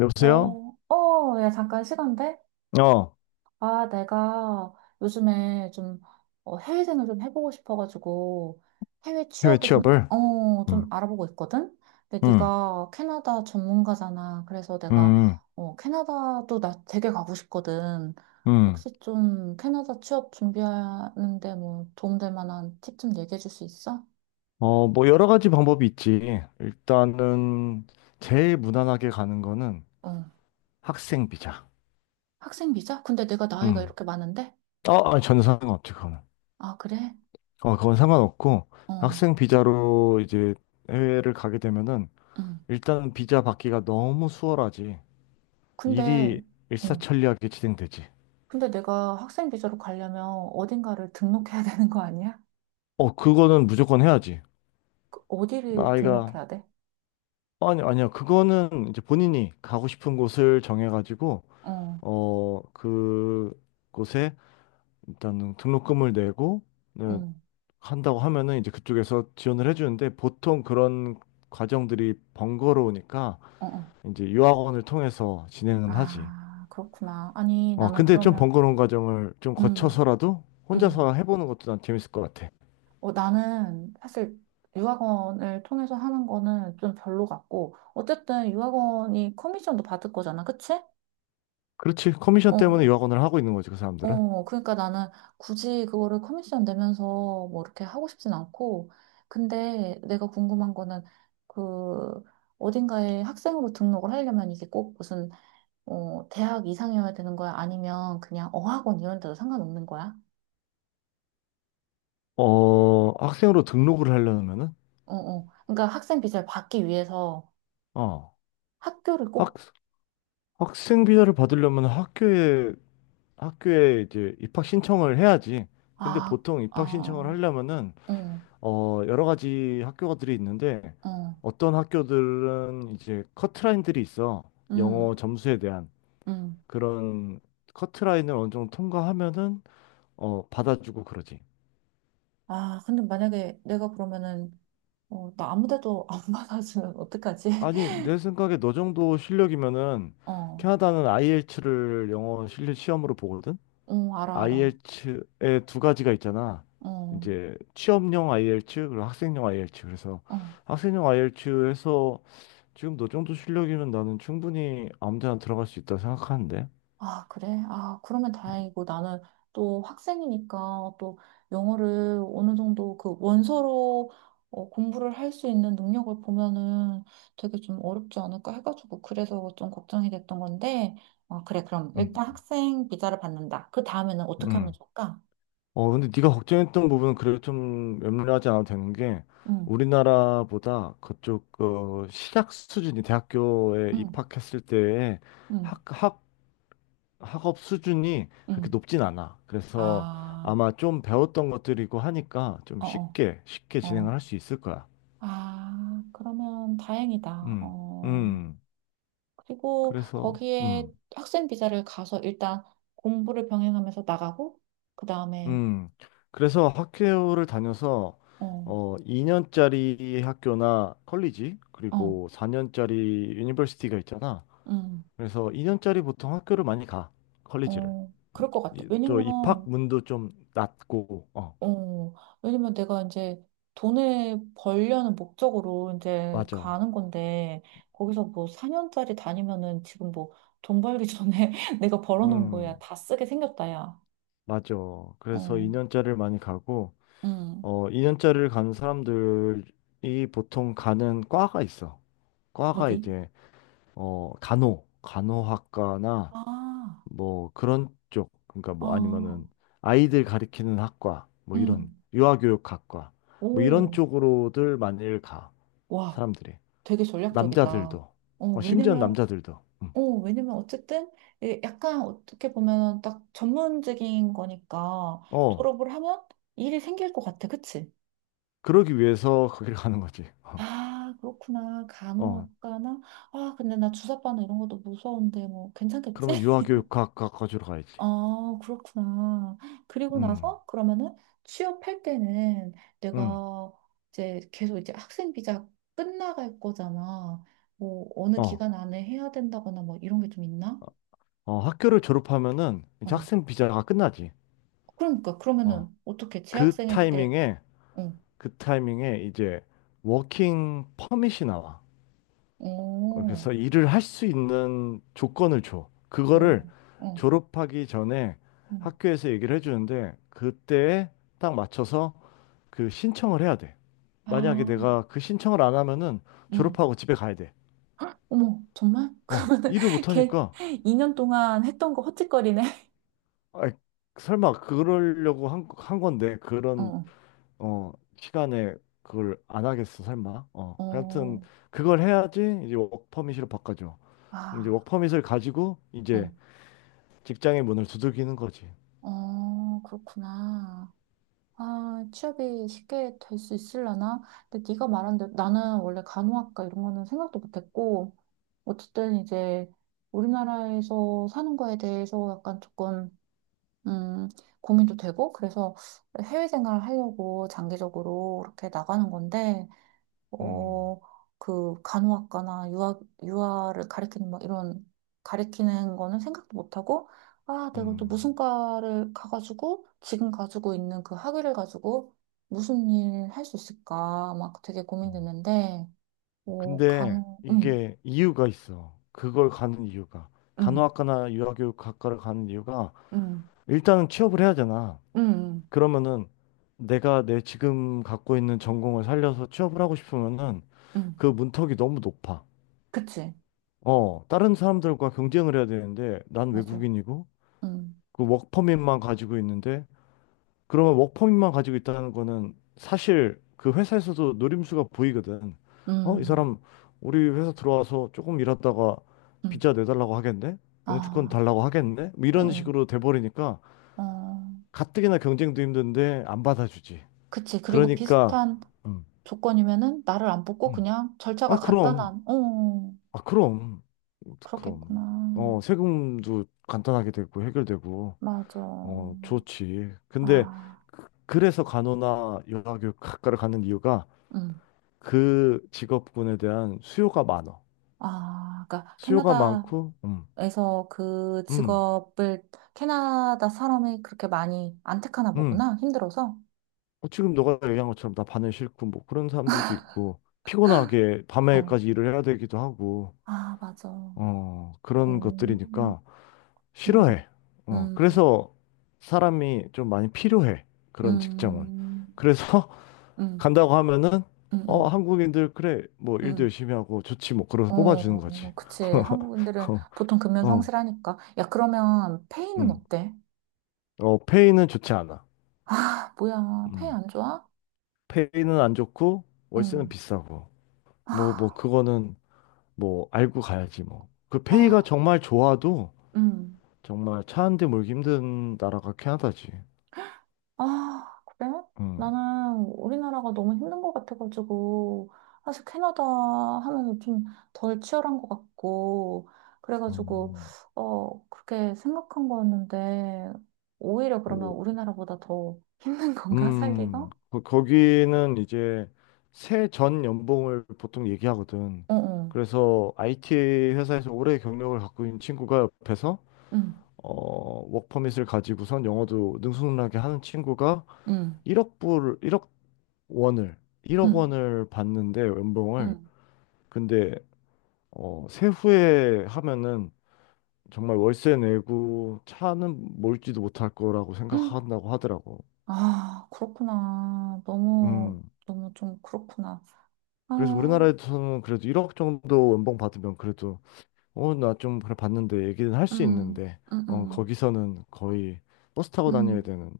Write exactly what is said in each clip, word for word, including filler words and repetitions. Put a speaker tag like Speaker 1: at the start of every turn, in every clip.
Speaker 1: 여보세요?
Speaker 2: 어, 어, 야, 잠깐 시간 돼?
Speaker 1: 어,
Speaker 2: 아, 내가 요즘에 좀 어, 해외생을 좀 해보고 싶어가지고 해외
Speaker 1: 해외
Speaker 2: 취업을 좀,
Speaker 1: 취업을?
Speaker 2: 어, 좀
Speaker 1: 음,
Speaker 2: 알아보고 있거든? 근데
Speaker 1: 음,
Speaker 2: 네가 캐나다 전문가잖아. 그래서 내가
Speaker 1: 음,
Speaker 2: 어, 캐나다도 나 되게 가고 싶거든.
Speaker 1: 음.
Speaker 2: 혹시 좀 캐나다 취업 준비하는데 뭐 도움될 만한 팁 좀 얘기해 줄 수 있어?
Speaker 1: 어, 뭐 여러 가지 방법이 있지. 일단은 제일 무난하게 가는 거는
Speaker 2: 어.
Speaker 1: 학생 비자.
Speaker 2: 학생 비자? 근데 내가 나이가
Speaker 1: 음.
Speaker 2: 이렇게 많은데?
Speaker 1: 어, 아니, 전혀 상관없지, 그거는.
Speaker 2: 아, 그래?
Speaker 1: 어, 그건 상관없고,
Speaker 2: 어.
Speaker 1: 학생 비자로 이제 해외를 가게 되면은
Speaker 2: 응.
Speaker 1: 일단은 비자 받기가 너무 수월하지.
Speaker 2: 근데
Speaker 1: 일이
Speaker 2: 어.
Speaker 1: 일사천리하게 진행되지.
Speaker 2: 근데 내가 학생 비자로 가려면 어딘가를 등록해야 되는 거 아니야?
Speaker 1: 어, 그거는 무조건 해야지.
Speaker 2: 그 어디를
Speaker 1: 나이가
Speaker 2: 등록해야 돼?
Speaker 1: 아니, 아니요. 그거는 이제 본인이 가고 싶은 곳을 정해가지고,
Speaker 2: 어,
Speaker 1: 어, 그 곳에 일단은 등록금을 내고, 네,
Speaker 2: 응,
Speaker 1: 한다고 하면은 이제 그쪽에서 지원을 해주는데, 보통 그런 과정들이 번거로우니까,
Speaker 2: 어, 어.
Speaker 1: 이제 유학원을 통해서 진행은 하지.
Speaker 2: 아, 그렇구나. 아니,
Speaker 1: 어,
Speaker 2: 나는
Speaker 1: 근데 좀
Speaker 2: 그러면,
Speaker 1: 번거로운 과정을 좀
Speaker 2: 음,
Speaker 1: 거쳐서라도
Speaker 2: 음.
Speaker 1: 혼자서 해보는 것도 난 재밌을 것 같아.
Speaker 2: 어, 나는 사실 유학원을 통해서 하는 거는 좀 별로 같고, 어쨌든 유학원이 커미션도 받을 거잖아, 그치?
Speaker 1: 그렇지.
Speaker 2: 어,
Speaker 1: 커미션 때문에
Speaker 2: 어.
Speaker 1: 유학원을 하고 있는 거지, 그 사람들은.
Speaker 2: 어, 그러니까 나는 굳이 그거를 커미션 내면서 뭐 이렇게 하고 싶진 않고, 근데 내가 궁금한 거는 그 어딘가에 학생으로 등록을 하려면 이게 꼭 무슨 어, 대학 이상이어야 되는 거야? 아니면 그냥 어학원 이런 데도 상관없는 거야?
Speaker 1: 어, 학생으로 등록을 하려면은,
Speaker 2: 어, 어. 그러니까 학생 비자를 받기 위해서
Speaker 1: 어.
Speaker 2: 학교를
Speaker 1: 학,
Speaker 2: 꼭,
Speaker 1: 학생 비자를 받으려면 학교에 학교에 이제 입학 신청을 해야지. 근데
Speaker 2: 아,
Speaker 1: 보통 입학 신청을
Speaker 2: 아,
Speaker 1: 하려면은
Speaker 2: 어,
Speaker 1: 어 여러 가지 학교들이 있는데
Speaker 2: 어,
Speaker 1: 어떤 학교들은 이제 커트라인들이 있어. 영어
Speaker 2: 음,
Speaker 1: 점수에 대한
Speaker 2: 음.
Speaker 1: 그런 커트라인을 어느 정도 통과하면은 어 받아주고 그러지.
Speaker 2: 아, 근데 만약에 내가 그러면은, 어, 나 아무 데도 안 받아주면 어떡하지?
Speaker 1: 아니, 내 생각에 너 정도 실력이면은
Speaker 2: 어.
Speaker 1: 캐나다는 아이엘츠를 영어 실력 시험으로 보거든.
Speaker 2: 어, 알아,
Speaker 1: i e
Speaker 2: 알아.
Speaker 1: l t 의에두 가지가 있잖아.
Speaker 2: 어,
Speaker 1: 이제 취업용 아이이엘티 그리고 학생용 아이이엘티 그래서
Speaker 2: 어.
Speaker 1: 학생용 아이이엘티 에서 지금 너 정도 실력이면 나는 충분히 아무 데나 들어갈 수 있다 생각하는데.
Speaker 2: 아, 그래? 아, 그러면 다행이고 나는 또 학생이니까 또 영어를 어느 정도 그 원서로 어, 공부를 할 수 있는 능력을 보면은 되게 좀 어렵지 않을까 해가지고 그래서 좀 걱정이 됐던 건데, 어, 그래, 그럼
Speaker 1: 음,
Speaker 2: 일단 학생 비자를 받는다. 그 다음에는 어떻게 하면
Speaker 1: 음.
Speaker 2: 좋을까?
Speaker 1: 어, 근데 네가 걱정했던 부분은 그래도 좀 염려하지 않아도 되는 게
Speaker 2: 응,
Speaker 1: 우리나라보다 그쪽 어, 시작 수준이 대학교에
Speaker 2: 응,
Speaker 1: 입학했을 때의
Speaker 2: 응,
Speaker 1: 학, 학 학업 수준이 그렇게
Speaker 2: 응.
Speaker 1: 높진 않아. 그래서
Speaker 2: 아,
Speaker 1: 아마 좀 배웠던 것들이고 하니까 좀
Speaker 2: 어, 어,
Speaker 1: 쉽게, 쉽게 진행을
Speaker 2: 어.
Speaker 1: 할 수 있을 거야.
Speaker 2: 아, 그러면 다행이다.
Speaker 1: 음,
Speaker 2: 어.
Speaker 1: 음.
Speaker 2: 그리고
Speaker 1: 그래서,
Speaker 2: 거기에
Speaker 1: 음,
Speaker 2: 학생 비자를 가서 일단 공부를 병행하면서 나가고, 그 다음에,
Speaker 1: 음. 그래서 학교를 다녀서,
Speaker 2: 어,
Speaker 1: 어, 이 년짜리 학교나 컬리지,
Speaker 2: 어,
Speaker 1: 그리고 사 년짜리 유니버시티가 있잖아.
Speaker 2: 음,
Speaker 1: 그래서 이 년짜리 보통 학교를 많이 가, 컬리지를.
Speaker 2: 어, 그럴 것 같아.
Speaker 1: 이- 또
Speaker 2: 왜냐면,
Speaker 1: 입학문도 좀 낮고, 어.
Speaker 2: 어, 왜냐면 내가 이제 돈을 벌려는 목적으로 이제
Speaker 1: 맞아.
Speaker 2: 가는 건데, 거기서 뭐 사 년짜리 다니면은 지금 뭐 돈 벌기 전에 내가 벌어놓은 거야.
Speaker 1: 음.
Speaker 2: 다 쓰게 생겼다, 야.
Speaker 1: 맞죠. 그래서
Speaker 2: 어,
Speaker 1: 이 년짜리를 많이 가고,
Speaker 2: 음,
Speaker 1: 어, 이 년짜리를 가는 사람들이 보통 가는 과가 있어. 과가
Speaker 2: 어디?
Speaker 1: 이제, 어, 간호, 간호학과나
Speaker 2: 아,
Speaker 1: 뭐 그런 쪽, 그러니까
Speaker 2: 아,
Speaker 1: 뭐 아니면은 아이들 가리키는 학과, 뭐 이런,
Speaker 2: 음,
Speaker 1: 유아교육학과, 뭐 이런
Speaker 2: 오,
Speaker 1: 쪽으로들 많이 가,
Speaker 2: 와.
Speaker 1: 사람들이.
Speaker 2: 되게 전략적이다.
Speaker 1: 남자들도,
Speaker 2: 어,
Speaker 1: 어, 심지어
Speaker 2: 왜냐면,
Speaker 1: 남자들도. 음.
Speaker 2: 어, 왜냐면 어쨌든 예, 약간 어떻게 보면 딱 전문직인 거니까
Speaker 1: 어,
Speaker 2: 졸업을 하면 일이 생길 것 같아. 그치?
Speaker 1: 그러기 위해서 거기를 가는 거지.
Speaker 2: 아, 그렇구나.
Speaker 1: 어, 어,
Speaker 2: 간호학과나? 아, 근데 나 주사바나 이런 것도 무서운데 뭐 괜찮겠지?
Speaker 1: 그러면 유아교육학과 가주러 가야지.
Speaker 2: 아, 그렇구나. 그리고
Speaker 1: 음.
Speaker 2: 나서 그러면은 취업할 때는
Speaker 1: 응.
Speaker 2: 내가 이제 계속 이제 학생 비자 끝나갈 거잖아. 뭐 어느
Speaker 1: 어,
Speaker 2: 기간 안에 해야 된다거나 뭐 이런 게 좀 있나?
Speaker 1: 어, 학교를 졸업하면은 이제
Speaker 2: 어,
Speaker 1: 학생 비자가 끝나지.
Speaker 2: 그러니까
Speaker 1: 어,
Speaker 2: 그러면은 어떻게
Speaker 1: 그
Speaker 2: 재학생일 때,
Speaker 1: 타이밍에,
Speaker 2: 어,
Speaker 1: 그 타이밍에 이제 워킹 퍼밋이 나와. 어,
Speaker 2: 어,
Speaker 1: 그래서 일을 할 수 있는 조건을 줘.
Speaker 2: 어,
Speaker 1: 그거를
Speaker 2: 어,
Speaker 1: 졸업하기 전에
Speaker 2: 음.
Speaker 1: 학교에서 얘기를 해주는데 그때에 딱 맞춰서 그 신청을 해야 돼.
Speaker 2: 아,
Speaker 1: 만약에 내가 그 신청을 안 하면은
Speaker 2: 음,
Speaker 1: 졸업하고 집에 가야 돼.
Speaker 2: 어머, 정말?
Speaker 1: 어,
Speaker 2: 그러면은
Speaker 1: 일을 못
Speaker 2: 걔
Speaker 1: 하니까.
Speaker 2: 이 년 동안 했던 거 헛짓거리네.
Speaker 1: 아, 설마 그러려고 한, 한 건데 그런
Speaker 2: 어,
Speaker 1: 어, 시간에 그걸 안 하겠어, 설마. 어, 아무튼
Speaker 2: 어,
Speaker 1: 그걸 해야지 이제 워크퍼밋으로 바꿔줘. 그럼 이제
Speaker 2: 아,
Speaker 1: 워크퍼밋을 가지고 이제
Speaker 2: 어,
Speaker 1: 직장의 문을 두들기는 거지.
Speaker 2: 어, 그렇구나. 아, 취업이 쉽게 될 수 있으려나? 근데 네가 말한 대로 나는 원래 간호학과 이런 거는 생각도 못했고, 어쨌든 이제 우리나라에서 사는 거에 대해서 약간 조금 음, 고민도 되고, 그래서 해외 생활을 하려고 장기적으로 이렇게 나가는 건데,
Speaker 1: 음,
Speaker 2: 어, 그 간호학과나 유아, 유아를 가르키는 뭐 이런, 가르키는 거는 생각도 못하고, 아, 내가 또
Speaker 1: 음,
Speaker 2: 무슨 과를 가가지고, 지금 가지고 있는 그 학위를 가지고 무슨 일 할 수 있을까, 막 되게
Speaker 1: 음.
Speaker 2: 고민됐는데, 어,
Speaker 1: 근데
Speaker 2: 간호, 음,
Speaker 1: 이게 이유가 있어. 그걸 가는 이유가.
Speaker 2: 음,
Speaker 1: 간호학과나 유아교육학과를 가는 이유가
Speaker 2: 음,
Speaker 1: 일단은 취업을 해야 되나.
Speaker 2: 음,
Speaker 1: 그러면은 내가 내 지금 갖고 있는 전공을 살려서 취업을 하고 싶으면은
Speaker 2: 음, 음.
Speaker 1: 그 문턱이 너무 높아.
Speaker 2: 그치,
Speaker 1: 어, 다른 사람들과 경쟁을 해야 되는데 난
Speaker 2: 맞아,
Speaker 1: 외국인이고
Speaker 2: 음,
Speaker 1: 그 워크퍼밋만 가지고 있는데 그러면 워크퍼밋만 가지고 있다는 거는 사실 그 회사에서도 노림수가 보이거든. 어, 이
Speaker 2: 음,
Speaker 1: 사람 우리 회사 들어와서 조금 일하다가
Speaker 2: 음.
Speaker 1: 비자 내달라고 하겠네? 영주권
Speaker 2: 아.
Speaker 1: 달라고 하겠네? 뭐 이런
Speaker 2: 응,
Speaker 1: 식으로 돼버리니까
Speaker 2: 응. 어,
Speaker 1: 가뜩이나 경쟁도 힘든데 안 받아주지.
Speaker 2: 그치. 그리고
Speaker 1: 그러니까
Speaker 2: 비슷한
Speaker 1: 음,
Speaker 2: 조건이면은 나를 안 뽑고
Speaker 1: 음.
Speaker 2: 그냥 절차가
Speaker 1: 아, 그럼.
Speaker 2: 간단한, 어,
Speaker 1: 아, 그럼. 그럼.
Speaker 2: 그렇겠구나.
Speaker 1: 어, 세금도 간단하게 되고 해결되고
Speaker 2: 맞아.
Speaker 1: 어, 좋지. 근데
Speaker 2: 아,
Speaker 1: 그- 그래서 간호나 요양교육학과를 가는 이유가
Speaker 2: 응.
Speaker 1: 그 직업군에 대한 수요가 많어.
Speaker 2: 아, 그러니까
Speaker 1: 수요가
Speaker 2: 캐나다에서
Speaker 1: 많고, 음,
Speaker 2: 그
Speaker 1: 음,
Speaker 2: 직업을 캐나다 사람이 그렇게 많이 안 택하나
Speaker 1: 음.
Speaker 2: 보구나. 힘들어서.
Speaker 1: 어, 지금 너가 얘기한 것처럼 나 반에 싫고 뭐 그런 사람들도 있고 피곤하게
Speaker 2: 어.
Speaker 1: 밤에까지 일을 해야 되기도 하고
Speaker 2: 아, 맞아.
Speaker 1: 어, 그런
Speaker 2: 음,
Speaker 1: 것들이니까
Speaker 2: 그렇구나.
Speaker 1: 싫어해. 어,
Speaker 2: 음,
Speaker 1: 그래서 사람이 좀 많이 필요해. 그런 직장은.
Speaker 2: 음,
Speaker 1: 그래서
Speaker 2: 음,
Speaker 1: 간다고 하면은
Speaker 2: 음,
Speaker 1: 어
Speaker 2: 음,
Speaker 1: 한국인들 그래 뭐 일도
Speaker 2: 음.
Speaker 1: 열심히 하고 좋지 뭐 그러면서 뽑아주는 거지.
Speaker 2: 어, 그치. 한국인들은
Speaker 1: 어,
Speaker 2: 보통 금연
Speaker 1: 어,
Speaker 2: 성실하니까. 야, 그러면 페이는
Speaker 1: 음.
Speaker 2: 어때?
Speaker 1: 어, 페이는 좋지 않아.
Speaker 2: 아, 뭐야. 페이
Speaker 1: 음.
Speaker 2: 안 좋아?
Speaker 1: 페이는 안 좋고 월세는
Speaker 2: 응.
Speaker 1: 비싸고 뭐 뭐 그거는 뭐 알고 가야지 뭐. 그 페이가
Speaker 2: 아,
Speaker 1: 정말 좋아도
Speaker 2: 음.
Speaker 1: 정말 차 한 대 몰기 힘든 나라가 캐나다지.
Speaker 2: 아, 그래?
Speaker 1: 음.
Speaker 2: 나는 우리나라가 너무 힘든 것 같아가지고, 사실 캐나다 하면 좀 덜 치열한 것 같고, 그래가지고,
Speaker 1: 음.
Speaker 2: 어, 그렇게 생각한 거였는데, 오히려 그러면 우리나라보다 더 힘든 건가, 살기가?
Speaker 1: 음, 거- 거기는 이제 새 전 연봉을 보통 얘기하거든.
Speaker 2: 어, 어.
Speaker 1: 그래서 아이티 회사에서 오래 경력을 갖고 있는 친구가 옆에서
Speaker 2: 응,
Speaker 1: 어, 워크퍼밋을 가지고선 영어도 능수능란하게 하는 친구가
Speaker 2: 응,
Speaker 1: 일억 불, 일억 원을, 일억
Speaker 2: 응,
Speaker 1: 원을 받는데 연봉을.
Speaker 2: 응.
Speaker 1: 근데 어, 세후에 하면은 정말 월세 내고 차는 몰지도 못할 거라고
Speaker 2: 헉,
Speaker 1: 생각한다고 하더라고.
Speaker 2: 아, 그렇구나. 너무,
Speaker 1: 음.
Speaker 2: 너무 좀 그렇구나.
Speaker 1: 그래서
Speaker 2: 아,
Speaker 1: 우리나라에서는 그래도 일억 정도 연봉 받으면 그래도 어, 나 좀 그래 봤는데 얘기는 할 수
Speaker 2: 음,
Speaker 1: 있는데
Speaker 2: 음,
Speaker 1: 어,
Speaker 2: 음,
Speaker 1: 거기서는 거의 버스 타고 다녀야
Speaker 2: 음.
Speaker 1: 되는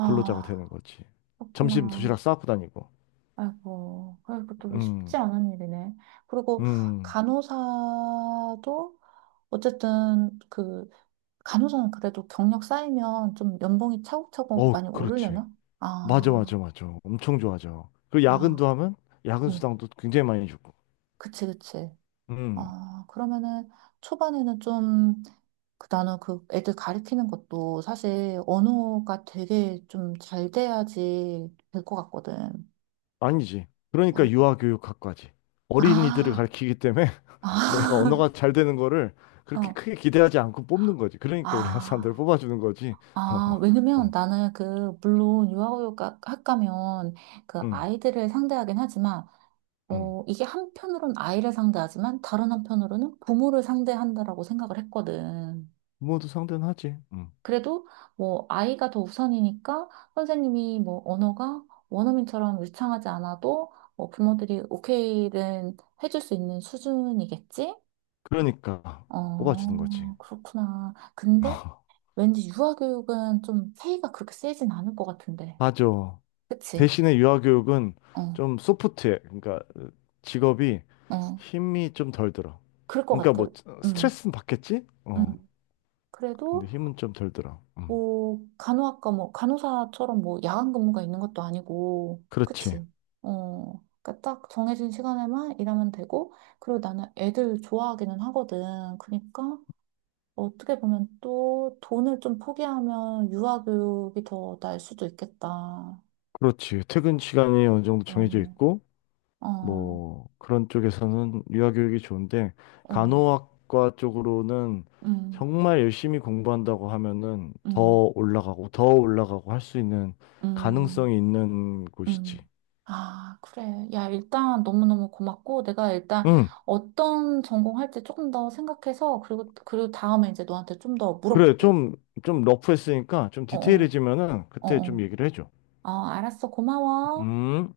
Speaker 1: 근로자가 되는 거지. 점심
Speaker 2: 그렇구나.
Speaker 1: 도시락 싸고 다니고.
Speaker 2: 아이고, 아이고, 또 쉽지
Speaker 1: 음.
Speaker 2: 않은 일이네. 그리고
Speaker 1: 음.
Speaker 2: 간호사도 어쨌든 그, 간호사는 그래도 경력 쌓이면 좀 연봉이 차곡차곡
Speaker 1: 어,
Speaker 2: 많이
Speaker 1: 그렇지.
Speaker 2: 오르려나?
Speaker 1: 맞아 맞아
Speaker 2: 아,
Speaker 1: 맞아. 엄청 좋아져. 그리고
Speaker 2: 아,
Speaker 1: 야근도 하면 야근
Speaker 2: 음,
Speaker 1: 수당도 굉장히 많이 주고.
Speaker 2: 그치, 그치.
Speaker 1: 음.
Speaker 2: 아, 그러면은 초반에는 좀, 그 나는 그 애들 가르치는 것도 사실 언어가 되게 좀 잘 돼야지 될 것 같거든.
Speaker 1: 아니지. 그러니까
Speaker 2: 아닌가?
Speaker 1: 유아교육학과지. 어린이들을
Speaker 2: 아,
Speaker 1: 가르치기 때문에 내가 언어가 잘 되는 거를
Speaker 2: 아,
Speaker 1: 그렇게
Speaker 2: 어,
Speaker 1: 크게 기대하지 않고 뽑는 거지. 그러니까 우리나라 사람들을
Speaker 2: 아,
Speaker 1: 뽑아주는 거지. 어,
Speaker 2: 아, 왜냐면
Speaker 1: 어,
Speaker 2: 나는 그, 물론 유아교육 학과면 그
Speaker 1: 응,
Speaker 2: 아이들을 상대하긴 하지만,
Speaker 1: 응.
Speaker 2: 어, 이게 한편으로는 아이를 상대하지만 다른 한편으로는 부모를 상대한다라고 생각을 했거든.
Speaker 1: 모두 상대는 하지. 응.
Speaker 2: 그래도 뭐 아이가 더 우선이니까 선생님이 뭐 언어가 원어민처럼 유창하지 않아도 뭐 부모들이 오케이는 해줄 수 있는 수준이겠지?
Speaker 1: 그러니까 뽑아주는 거지.
Speaker 2: 어, 그렇구나. 근데 왠지 유아교육은 좀 페이가 그렇게 세진 않을 것 같은데.
Speaker 1: 맞아.
Speaker 2: 그치?
Speaker 1: 대신에 유아교육은
Speaker 2: 어,
Speaker 1: 좀 소프트해. 그러니까 직업이
Speaker 2: 어.
Speaker 1: 힘이 좀 덜 들어.
Speaker 2: 그럴 것
Speaker 1: 그러니까 뭐
Speaker 2: 같아. 음,
Speaker 1: 스트레스는 받겠지? 어.
Speaker 2: 음.
Speaker 1: 근데
Speaker 2: 그래도
Speaker 1: 힘은 좀 덜 들어. 음.
Speaker 2: 뭐, 간호학과 뭐, 간호사처럼 뭐, 야간 근무가 있는 것도 아니고,
Speaker 1: 그렇지.
Speaker 2: 그치? 어, 그러니까 딱 정해진 시간에만 일하면 되고, 그리고 나는 애들 좋아하기는 하거든. 그러니까, 어떻게 보면 또 돈을 좀 포기하면 유아교육이 더 나을 수도 있겠다. 어,
Speaker 1: 그렇지. 퇴근 시간이 어느 정도 정해져 있고
Speaker 2: 어,
Speaker 1: 뭐 그런 쪽에서는 유아 교육이 좋은데
Speaker 2: 어,
Speaker 1: 간호학과 쪽으로는
Speaker 2: 음,
Speaker 1: 정말 열심히 공부한다고 하면은 더
Speaker 2: 음,
Speaker 1: 올라가고 더 올라가고 할 수 있는
Speaker 2: 음. 음.
Speaker 1: 가능성이 있는 곳이지.
Speaker 2: 음. 아, 그래. 야, 일단 너무너무 고맙고, 내가 일단
Speaker 1: 응,
Speaker 2: 어떤 전공할지 조금 더 생각해서, 그리고, 그리고 다음에 이제 너한테 좀 더
Speaker 1: 그래.
Speaker 2: 물어볼게.
Speaker 1: 좀, 좀 러프했으니까 좀
Speaker 2: 어어,
Speaker 1: 디테일해지면은
Speaker 2: 어어.
Speaker 1: 그때
Speaker 2: 어,
Speaker 1: 좀
Speaker 2: 어.
Speaker 1: 얘기를 해줘.
Speaker 2: 아, 알았어. 고마워.
Speaker 1: 음.